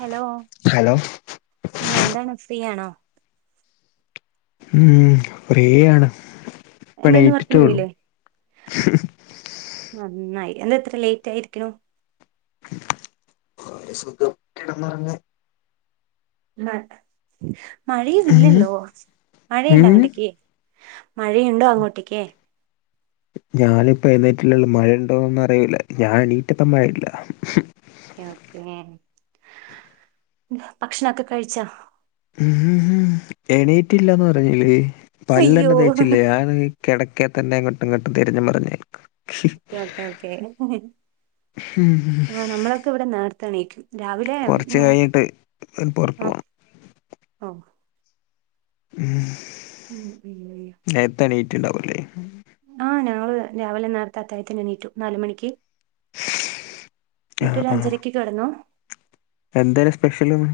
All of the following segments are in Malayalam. ഹലോ ഹലോ ആഹ് എന്താണ് ഫ്രീയാണോ? ഉം. ഫ്രീയാണ്. എന്താന്ന് വർക്കിന് പോയിലേ? നന്നായി. എന്താ ഇത്ര ലേറ്റ് ആയിരിക്ക്ണു? ഒരു സുഖം കെടന്നൊറങ്ങാൻ. മ ഉം മഴയില്ലല്ലോ മഴയുണ്ട ഉം അങ്ങട്ട്ക്ക് മഴയുണ്ടോ അങ്ങോട്ടേക്ക്? ഞാനിപ്പോ എന്നിറ്റില്ലല്ല. മഴണ്ടോന്ന് അറിയൂല്ല. ഞാൻ എണീറ്റപ്പം മഴയില്ല. ഓക്കെ. ഭക്ഷണൊക്കെ കഴിച്ചാ? ഉം ഉം എണീറ്റ്ല്ലന്ന് പറഞ്ഞിലെ അയ്യോ പല്ലെന്ന്തെച്ചിലെ ആ രു കെടക്കെ തന്നെ ങ്ങട്ടും ങ്ങട്ടും തിരിഞ്ഞും മറിഞ്ഞും [unintelligible] ഓക്കെ ഓക്കെ. ഉം ആഹ് നമ്മളൊക്കെവടെ നേർത്തെണീക്കും. രാവിലെ കൊറച്ച് ഉം കഴിഞ്ഞിട്ട് പുറത്തു ഓ പോണം ഓ. ഉം. ഉം ഉം ണ്ടാവുല്ലേ? ആഹ് ഞങ്ങള് രാവിലെ നേർത്തെ അത്തായത്തിനെനീറ്റു. നാലുമണിക്ക്. ന്ന്ട്ടൊരഞ്ചരക്ക് കെടന്നു. എന്തായ്നു സ്പെഷ്യൽന്ന്?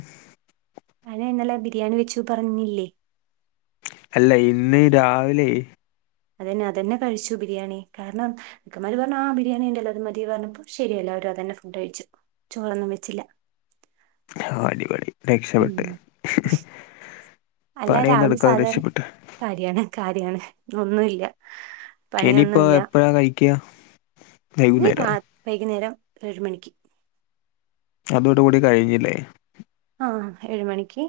ഞാൻ ഇന്നലെ ബിരിയാണി വെച്ചു പറഞ്ഞില്ലേ. അല്ല ഇന്നീ രാവിലെയ് അതന്നെ അതന്നെ കഴിച്ചു ബിരിയാണി. കാരണം ഇക്കമാര് പറഞ്ഞു. ആ ബിരിയാണി ണ്ടല്ലോ അത് മതി പറഞ്ഞപ്പോ ശരിയല്ലോ. [unintelligible] തന്നെ ഫുഡ് കഴിച്ചു. ചോറൊന്നും വെച്ചില്ല. ഓ. അടിപൊളി. ഉം രക്ഷപെട്ട് അല്ല പണിയൊന്നും രാവിലെ എടുക്കാതെ സാധാരണ രക്ഷപ്പെട്ട്. കാര്യാണ് കാര്യാണ്. ഇന്നൊന്നുല്ല. ഇനിയിപ്പോ പണിയൊന്നുല്ല. എപ്പഴാ കഴിക്ക നീ ര വൈകുന്നേരോ വൈകുന്നേരം ഏഴ് മണിക്ക്. അതോടു കൂടി കഴിഞ്ഞില്ലേ. ആഹ്. ഏഴുമണിക്ക്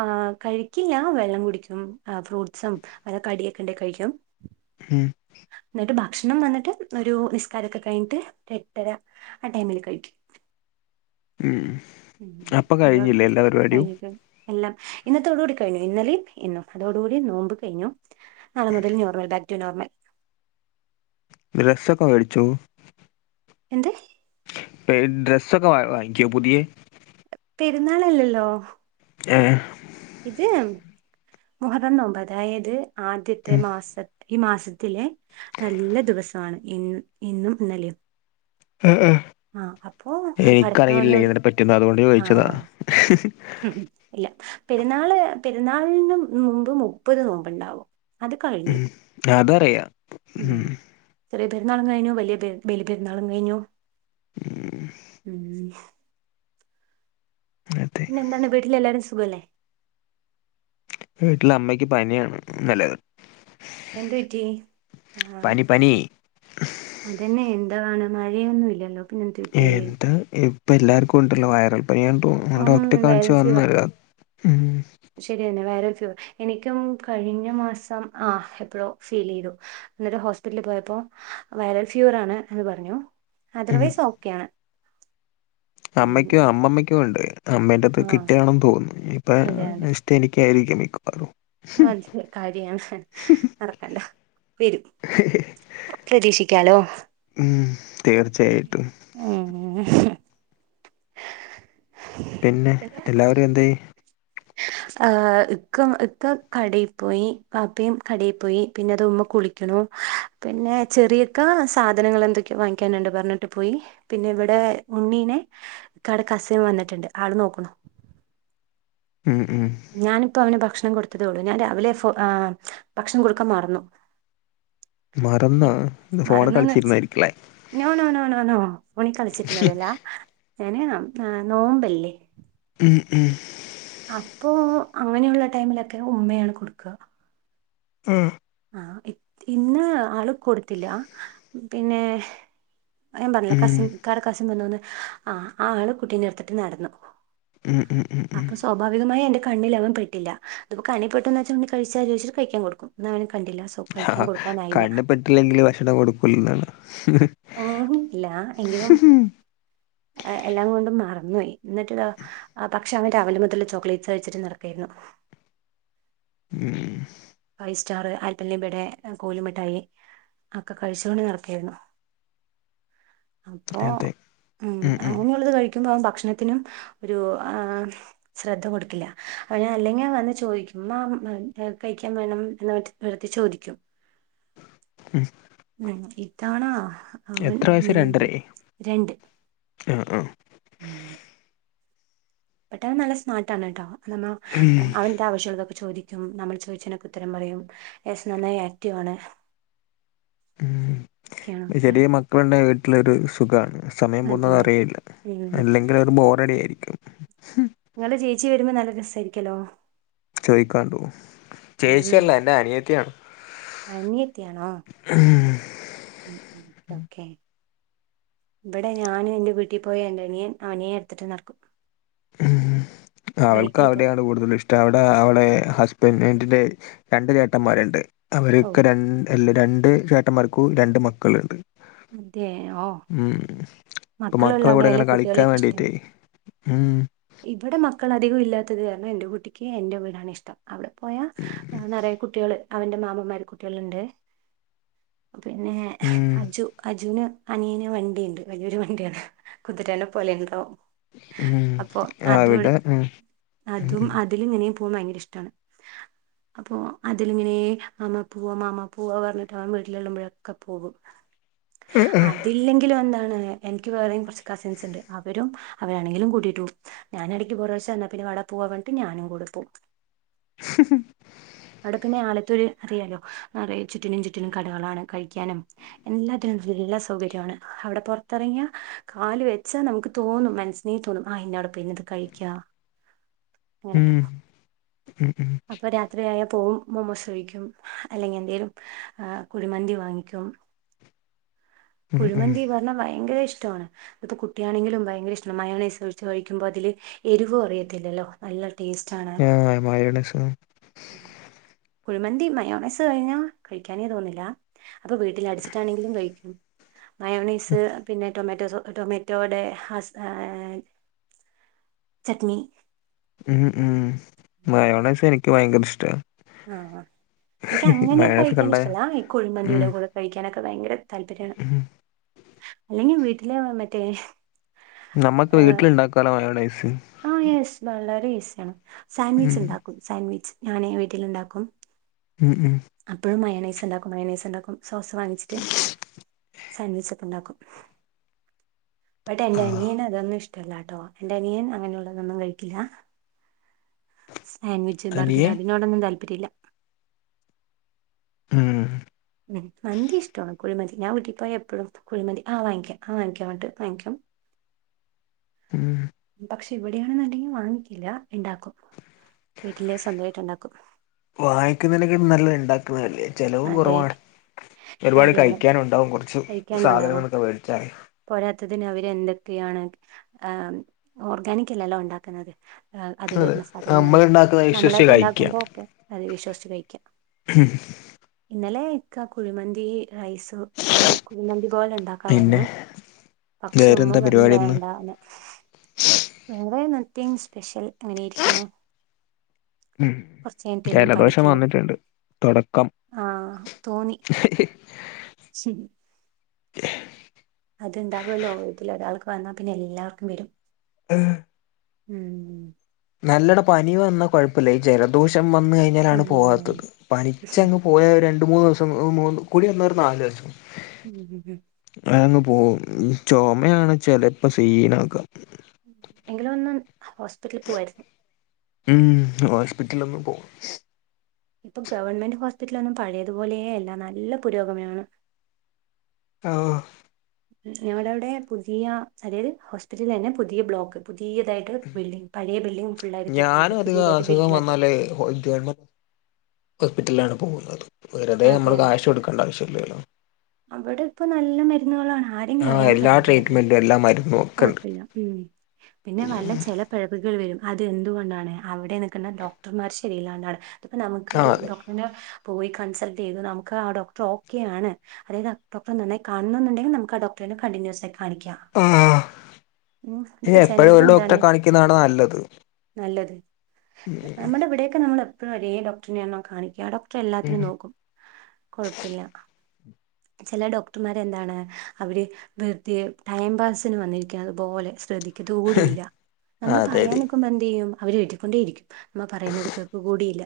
ആ കഴിക്കില്ല. വെള്ളം കുടിക്കും. ഫ്രൂട്ടസും കടിയൊക്കണ്ടെ കഴിക്കാം. ഉം ന്നട്ട് ബാ ഭക്ഷണം വന്നിട്ട് ഒരു നിസ്കാരൊക്കെ കഴിഞ്ഞിട്ട് ഒരെട്ടര ആ ടൈമില് കഴിക്കും. ഉം. ഉം അപ്പൊ കഴിഞ്ഞില്ലേ എല്ലാ [unintelligible] പരിപാടിയും കഴിഞ്ഞിട്ട് എല്ലം. ഇന്നത്തോടുകൂടി കഴിഞ്ഞു. ഇന്നലിം ഇന്നും. അതോടുകൂടി നോമ്പ് കയ്ഞ്ഞു. നാളെ മുതൽ നോർമൽ. Back to normal. ഡ്രെസ്സൊക്കെ മേടിച്ചോ? എന്ത്? [unintelligible] ഡ്രെസ്സൊക്കെ വ വാങ്ങിക്കോ? പുതിയേ. പെര്ന്നാളല്ലല്ലോ. ഏഹ്. ഇത് മുഹറം നോമ്പ്. അതായത് ആദ്യത്തെ ഉം. മാസ ഈ മാസത്തിലെ നല്ല ദിവസാണ് ഇ ഇന്നും ഇന്നലെയും. ആഹ് ആഹ്. ആഹ് അപ്പോ ഭർത്താവിനോട് പറ്റിയൊന്നും അതുകൊണ്ട് ചോദിച്ചതാ ആഹ് ഇല്ല പെരുന്നാള് പെരുന്നാളിന് മുമ്പ് മുപ്പത് നോമ്പ് ഉണ്ടാവും ഉം അതറിയാം ഉം ചെറിയ പെരുന്നാളും കഴിഞ്ഞു വലിയ പെ ബെലി പെരുന്നാളും കഴിഞ്ഞു ഉം. ഉം അതെ പിന്നെ എന്താണ് വീട്ടില് എല്ലാരും സുഖം അല്ലേ വീട്ട്ല് അമ്മയ്ക്ക് പനിയാണ് ഇന്നലെ തൊട്ട് എന്ത്‌ പറ്റി ആ പനി അതന്നേ എന്ത് ഇതാണ് മഴയൊന്നും ഇല്ലല്ലോ പിന്നെ എന്ത് പറ്റി ഏന്താ ഇപ്പ എല്ലാർക്കും ണ്ടല്ലോ വൈറൽ പനിയാപ്പോ അമ്മനെ ഉം ഡോക്ടറെ കാണിച്ചു വൈറൽ ഫീവർ വന്നതാ ഉം ശരിയന്നെ [unintelligible] എനിക്കും കഴിഞ്ഞ മാസം ആ എപ്പഴോ ഫീലെയ്തു ന്നിട്ട് ഹോസ്പിറ്റല് പോയപ്പോ വൈറൽ ഫീവർ ആണ് എന്ന് പറഞ്ഞു ഉം അതർവൈസ് ഓക്കെ ആണ് അമ്മയ്ക്കും അമ്മമ്മയ്ക്കും ഒണ്ട് അമ്മേന്റത് ആ കിട്ടിയാണെന്ന് തോന്നുന്നു ഇപ്പാ നെസ്റ്റ് എനിക്ക് ക്ക്യാരിയ്ക്കും മിക്കവാറും അത് കാര്യാണ് നടക്കണ്ട വെരും പ്രതീക്ഷിക്കാലോ ഉം, തീർച്ചയായിട്ടും പിന്നെ ഉം എല്ലാവരും എന്തേയ്‌ ആ ഇക്ക ഇക്ക കടീ പോയി വാപ്പേം കടീ പോയി പിന്നെ അത് ഉമ്മ കുളിക്ക്ണു ന്നൂ പിന്നെ ചെറിയക്കാ സാധനങ്ങൾ എന്തൊക്കെയോ വാങ്ങിക്കാനുണ്ട് പറഞ്ഞിട്ട് പോയീ പിന്നെ ഇവിടേ ഉണ്ണിനെ ഇക്കാടെ കസിൻ വന്നിട്ടുണ്ട് ആള് നോക്കണു ഉം, ഉം. ഞാനിപ്പോ അവന് ഭക്ഷ ഭക്ഷണം കൊടുത്തതേള്ളൂ ഞാൻ രാവിലെ ആ ഭക്ഷണം കൊടുക്കാൻ മറന്നു മറന്നാ ഫോണ് മറന്നുന്ന് വെച്ച് കളിച്ചിരുന്നായിരിക്കലേ നോ നോ നോ നോ ഫോണിൽ കളിച്ചിരുന്നതല്ലാ ഞാന് നോമ്പല്ലേ മം ഉം അപ്പൊ അങ്ങനെയുള്ള ടൈമിലൊക്കെ ഉമ്മയാണ് കൊടുക്കുക ഉം ആ ഇന്ന് ആള് കൊടുത്തില്ല പിന്നെ ഞാൻ പറഞ്ഞില്ലേ കസിൻ ഉം, ഇക്കടെ കസിൻ നിന്നോന്ന് ആ ആള് കുട്ടീനെ എടുത്തിട്ട് നടന്നു ഉം, ഉം, ഉം. അപ്പൊ സ്വാഭാവികമായി എന്റെ കണ്ണിൽ അവൻ പെട്ടില്ല അതിപ്പോ കണ്ണിൽ പെട്ടന്ന് വച്ചിട്ട് കഴിച്ചലോചിച്ചു കഴിക്കൻ കൊടുക്കും അവ ആ കണ്ണിൽപെട്ടില്ലെങ്കില് ഭക്ഷണം കൊടുക്കൂല എന്നാണ് അങ്ങനെയൊന്നും ഇല്ല എങ്കിലും എല്ലാം കൊണ്ടും മറന്നോയി എന്നിട്ട് പക്ഷെ അവൻ രാവിലെ മുതൽ ചോക്ലേറ്റ്സ് കഴിച്ചിട്ട് നടക്കായിരുന്നു ഉ ഉം ഫൈവ് സ്റ്റാർ ആൽപ്പലീബടെ കോലു മിട്ടായി ഒക്കെ കഴിച്ചുകൊണ്ട് നടക്കയിരുന്നു അപ്പോ അതെ ഉം അങ്ങനെയുള്ളത് കഴിക്കുമ്പോ ഭക്ഷണ ത്തിനും ഒരു ആ ശ്രദ്ധ കൊടുക്കില്ല അവനല്ലെങ്കിൽ വന്ന് ചോദിക്കുമ്പം കഴിക്കാൻ വേണം എന്ന് വെറുതെ ചോദിക്കും മം ഉ ഇതാണോ അവൻ എത്ര വയസ്സ് ഇങ്ങനെയിന്ന് രണ്ടരേ രണ്ട് ആ ആ ഉം പെട്ടവൻ നല്ല സ്മാർട്ടാണ് കേട്ടോ അല്ലമ്മ ഉം, അവന്റെ ആവശ്യങ്ങക്കൊക്കെ ചോദിക്കും ഉം നമ്മൾ ചോദിച്ചതിനൊക്കെ ഉത്തരം പറയും യേസ് നന്നായി ആക്റ്റീവ് ആണ് ഒക്കെയാണ് ഉ ഒക്കെയാണ് ചെറിയ മക്കളുണ്ടേൽ വീട്ടിലൊരു സുഖമാണ് സമയം അതെ പോകുന്നത് അറിയെയില്ല ഉം അല്ലെങ്കിൽ അവരു ബോറഡിയയിരിക്കും നിങ്ങളുടെ ചേച്ചി വരുമ്പോൾ നല്ല രസമായിരിക്കല്ലോ കൈക്കണ്ടു ഉം ചേച്ചിയല്ല എന്റെ അനിയത്തിയാണ് ഉം ഉ ഓക്കെ ഇവിടെ ഞാനും എന്റെ വീട്ടിൽ പോയ എന്റെനിയൻ അവനെയെ എടുത്തിട്ട് നടക്കും അവൾക്ക് ബൈക്കിൽ പോകും അവിടെയാണ് കൂടുതലും ഇഷ്ടം അവിടെ അവളെ പിന്നെ എന്റെ രണ്ട് ചേട്ടന്മാരുണ്ട് ഓ അവരൊക്കെ രണ്ടല്ല രണ്ട് രണ്ട് ചേട്ടന്മാർക്ക് രണ്ട് മക്കളുണ്ട് അതെയോ ഉം ഇപ്പൊ മക്കളുള്ള മക്കള ഇവിടെ അവിടെയല്ലേ എങ്ങനെ കുട്ടികൾ കളിക്കാൻ ഇഷ്ടം വേണ്ടിട്ടേ ഇവിടെ മക്ക മക്കൾ അധികം ഇല്ലാത്തത് കാരണം എന്റെ കുട്ടിക്ക് എന്റെ വീടാണിഷ്ടം അവിടെ പോയാ നിറയെ കുട്ടികൾ അവന്റെ മാമന്മാർ കുട്ടികളുണ്ട് പിന്നെ ഉം അജു അജുന് അനിയന് വണ്ടിയുണ്ട് വലിയൊരു വണ്ടിയാണ് കുതിരേനെ പോലെ ഉണ്ടാവും ഉം അപ്പൊ അതും അവിടെ ഉം അതും ഉം അതിൽ ഇങ്ങനെയ പോവാൻ ഭയങ്കര ഇഷ്ടമാണ് അപ്പൊ അതിലിങ്ങനെ അമ്മ പൂവ മാമാ പൂവ പറഞ്ഞിട്ട് അവൻ വീട്ടിലെള്ളുമ്പോഴൊക്കെ പോകും അതില്ലെങ്കിലും എന്താണ് എനിക്ക് വേറെയും കുറച്ച് കസിൻസ് ഉണ്ട് അവരും അവരാണെങ്കിലും കൂട്ടിയിട്ട് പോകും ഞാൻ ഇടയ്ക്ക് ഒരു പ്രാവശ്യം ചെന്നാപ്പിന്നെ അവിടെ പോവാൻ വേണ്ടി ഞാനും കൂടെ പോവും അവിടെ പിന്നെ ആലത്തൂരു അറിയാലോ നിറയെ ചുറ്റിനും ചുറ്റിനും കടകളാണ് കഴിക്കാനും എല്ലാത്തിനും നല്ല സൗകര്യമാണ് അവിടെ പുറത്തിറങ്ങിയാൽ കാല് വെച്ചാൽ നമുക്ക് തോന്നും മനസ്സിന് ആ ഇന്നോട പിന്നെ ഇത് കഴിക്ക അങ്ങനെ ഉം ഉം അപ്പൊ രാത്രിയായ പോവും മൊമോസ് കഴിക്കും. അല്ലെങ്കിലെന്തേലും ആഹ് കുഴിമന്തി വാങ്ങിക്കും ഉം കുഴിമന്തി പറഞ്ഞാ ഭയങ്കരെ ഇഷ് ഇഷ്ട്ടമാണ് ഇപ്പൊ കുട്ട്യാണെങ്കിലും ഭയങ്കര ഇഷ്ട്ടമാണ് മയോണൈസ് ഒഴിച്ച് കഴിക്കുമ്പോൾ അതില് എരിവ് അറിയത്തില്ലല്ലോ നല്ല ടേസ്റ്റാണ് ആഹ് മയോണൈസ് കുഴിമന്തി മയോണൈസ് കഴിഞ്ഞാ കഴിക്കാനേതോന്നില്ല അപ്പ വീട്ടിൽ അടിച്ചിട്ടാണെങ്കിലും കഴിക്കും മയോണീസ് പിന്നെ ടൊമാറ്റോസോ ടൊമാറ്റോയുടെ ഹ ചട്നി മ് മ് മയോണൈസ് എനിക്ക് ഭയങ്കര ഇഷ്ട്ടാ ആഹ് എനിക്ക് അങ്ങനെ കഴിക്കാൻ കണ്ട ഇഷ്ട്ടല്ല ഈ ഉം കൊഴിമന്തീടെ കൂടെ കഴിക്കാനെക്കെ ഭയങ്കര താല്പര്യാണ് ഉം. അല്ലെങ്കി വീട്ടില് മറ്റേ നമ്മക്ക് വീട്ടില്ണ്ടാക്കാലോ മയോണൈസ്. ആഹ് യെസ് വളരെ ഈസിയാണ് സാൻവിച്ച് ഉം ണ്ടാക്കും സാൻവിച്ച് ഞാനെ വീട്ടില്ണ്ടാക്കും ഉം ഉം അപ്പഴും മയാനൈസ് ണ്ടാക്കും മയാനൈസ് ണ്ടാക്കും സോസ് വാങ്ങിച്ച്ട്ട് സാൻവിച്ചൊക്കെണ്ടാക്കും. ബടെ ന്റ ആഹ് അനിയൻ അതൊന്നും ഇഷ്ടമല്ലാട്ടോ എന്റെ അനിയൻ അങ്ങനെയുള്ളതൊന്നും കഴിക്കില്ല സാൻവിച്ച്, ബർഗർ അനിയേ അതിനോടൊന്നും താല്പര്യല്ല. മ് മ് മന്തി ഇഷ്ട്ടമാണ്. കുഴിമന്തി ഞാൻ വീട്ടി പോയ എപ്പഴും കുഴിമന്തി ആ വാങ്ങിക്കാ ആ വാങ്ങിക്കാ പറഞ്ഞിട്ട് വാങ്ങിക്കും. ഉം പക്ഷെ ഇവിടെയാണെന്ന്ണ്ടങ്കി വാങ്ങിക്കില്ല ഇണ്ടാക്കും. വാങ്ങിക്ക്ന്നേക്കാൾ നല്ലത് ണ്ടാക്ക്ന്നതല്ലേ ചെലവും അതെ കൊറവാണ് ഒര്പാട് കാര്യമാണ് കഴിക്കാനുണ്ടാവും കൊറച്ച് സാധനങ്ങൊക്കെ വേടിച്ചാല്. അതിന് അവര് എന്തെക്കെയാണ് ഓർഗാനിക് അല്ലല്ലോ ണ്ടാക്ക്ന്നത്. അതെ അതിലിട്ന്ന സാധനങ്ങ നമ്മളുണ്ടാക്കുന്നത് വിശ്വസിച്ച് കഴിക്കാം നമ്മളായിട്ട്ണ്ടാക്ക്മ്പോ ഒക്കെ അത് വിശ്വസിച്ച് കഴിക്കാ. ഇന്നലെ ഇക്ക കുഴിമന്തി റൈസ് അങ്ങനെ കുഴിമന്തി പോലെണ്ടാക്കാ പിന്നെ പറഞ്ഞു. പക്ഷെ മ്മ വേറെന്താ പറഞ്ഞു പരിപാടി ഇന്ന് വേണ്ടാന്ന് വേറെ നിത്യം സ്പെഷൽ എങ്ങനെയിരിക്കുന്നു മ് ജലദോഷം പഠിക്കണം വന്നിട്ട്ണ്ട്. തൊടക്കം ശെരി അത്ണ്ടാകുല്ലോ ഇതിലൊരാൾക്ക് വന്നാ പിന്നെ എല്ലാവർക്കും വെരും. ഹേഹ് മ് നല്ലട പനി വന്നാ കൊഴപ്പില്ല ഈ ജലദോഷം വന്ന് കഴിഞ്ഞാലാണ് പോവാത്തത് ആഹ് പനിച്ചങ്ങ് പോയ മൂന്ന് ദിവസം മൂന്ന് കൂടി വന്നാ ഒര് നാല് ദിവസം [unintelligible] ഓ ചൊമയാണ് ചെലപ്പോ സീനാക്കാ എങ്കിലും ഒന്ന് ഹോസ്പിറ്റലില് പോവാര്ന്നു. മ് ഹോസ്പിറ്റലിലൊന്നും പോക ഇപ്പൊ ഗവൺമെന്റ് ഹോസ്പിറ്റലൊന്നും പഴയതുപോലേയല്ല നല്ല പുരോഗമനമാണ്. ആഹ് ഞങ്ങളവടെ പുതിയ അതായത് ഹോസ്പിറ്റലെന്നെ പുതിയ ബ്ലോക്ക് പുതിയതായിട്ട് ബിൽഡിംഗ് പഴയ ബിൽഡിംഗ് ഫൾായി തട്ടിട്ട് ഞാനും അധികം പുതിയതായിട്ട് അസുഖം ബിൽഡിംഗ ആക്ക [unintelligible] ഹോസ്പിറ്റലില ആണ് പോകുന്നത് വെറുതെ അതെ നമ്മള് അതെ കാശ് കൊടുക്കേണ്ട ആവശ്യല്ലേല്ലോ അവിടെ ഇപ്പൊ നല്ല മരുന്നുകളാണ് ആഹ എല്ലാ ട്രീറ്റ്മെന്റും എല്ലാ മ കുഴപ്പില്ല ഉ പിന്നെ നല്ല ചില പിഴപ്പികൾ വരും അതെന്തുകൊണ്ടാണ് അവിടെന്ഡോക്ടർമാര് ശരിയല്ലണ്ടാണ് ഇപ്പ നമുക്ക് ആഹ് ഒരു അതെ ഡോക്ടറിന്റെ പോയി കൺസൾട്ട് ചെയ്തു നമുക്ക് ആ ഡോക്ടർ ഓക്കെയ ആാണ് അതായത് ഡോക്ടറെ നന്നായി കാണുന്നുണ്ടെങ്കിൽ നമുക്ക് ആ ഡോക്ടറെട് കണ്ടിന്യൂസ് ആയി കാണിക്കാം ആഹ് ഉം ഇതിപ്പോ എപ്പോഴും ഒരു ചിലവരെന്താണ് ഡോക്ടറെ കാണിക്കുന്നതാണ് നല്ലത് നല്ലത് നമ്മുടെ ഇവിടെയൊക്കെ നമ്മള് ഇപ്പ ഒരേ ഡോക്ടറിനെ ആണ് കാണിക്ക ആ ഡോക്ടർ ഉം എല്ലാത്തിനും നോക്കും കൊഴപ്പില്ല ചില ഡോക്ടർമാര് എന്താണ് അവര് വെർ ത്യേ ടൈം പാസിന് വന്നി അതുപോലെ ശ്രദ്ധിക്കത കൂടിയില്ല നമ്മള് അതെ പറയാൻ അതെ നക്കുമ്പോ എന്ത്തു ചെയ്യും അവര് എഴതി ക്കൊണ്ടേ ഇരിക്കും നമ്മ പറയുന്നത് കേക്ക് കൂടിയില്ല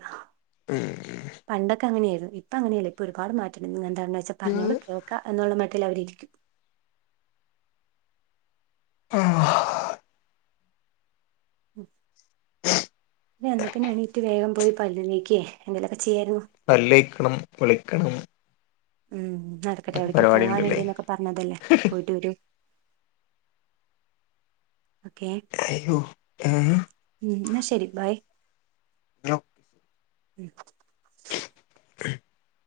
പണ്ടൊ അങ്ങെയായി ഇപ്പ അങ്ങെയല്ല ഇപ്പൊ ഒരുപാട് മാറ്റണ്ട് ങ്ങ എന്താണന്ന് ച്ച പറഞ്ഞോള ഉം കേൾക്ക എന്നുള്ള ത്തിൽ അവരിക്കും ആഹ ഉ എന്നാ പിന്നെ എണീറ്റ് വേഗം പോയി പല്ലതെക്ക് എന്തെലൊക്കെ ചെയ്യരുന്നു ക്കണം വി ളിക്കണം ഉം നടക്കട്ടെ എവിടേക്ക പോവാന്ണ്ട്ന്നൊക്കെ പറഞ്ഞതല്ലേ പോയിട്ട് വരു ഓക്കെ അയ്യോ ഏഹ് ഉ എന്ന ശരി ബായ- [unintelligible] ഉം [unintelligible]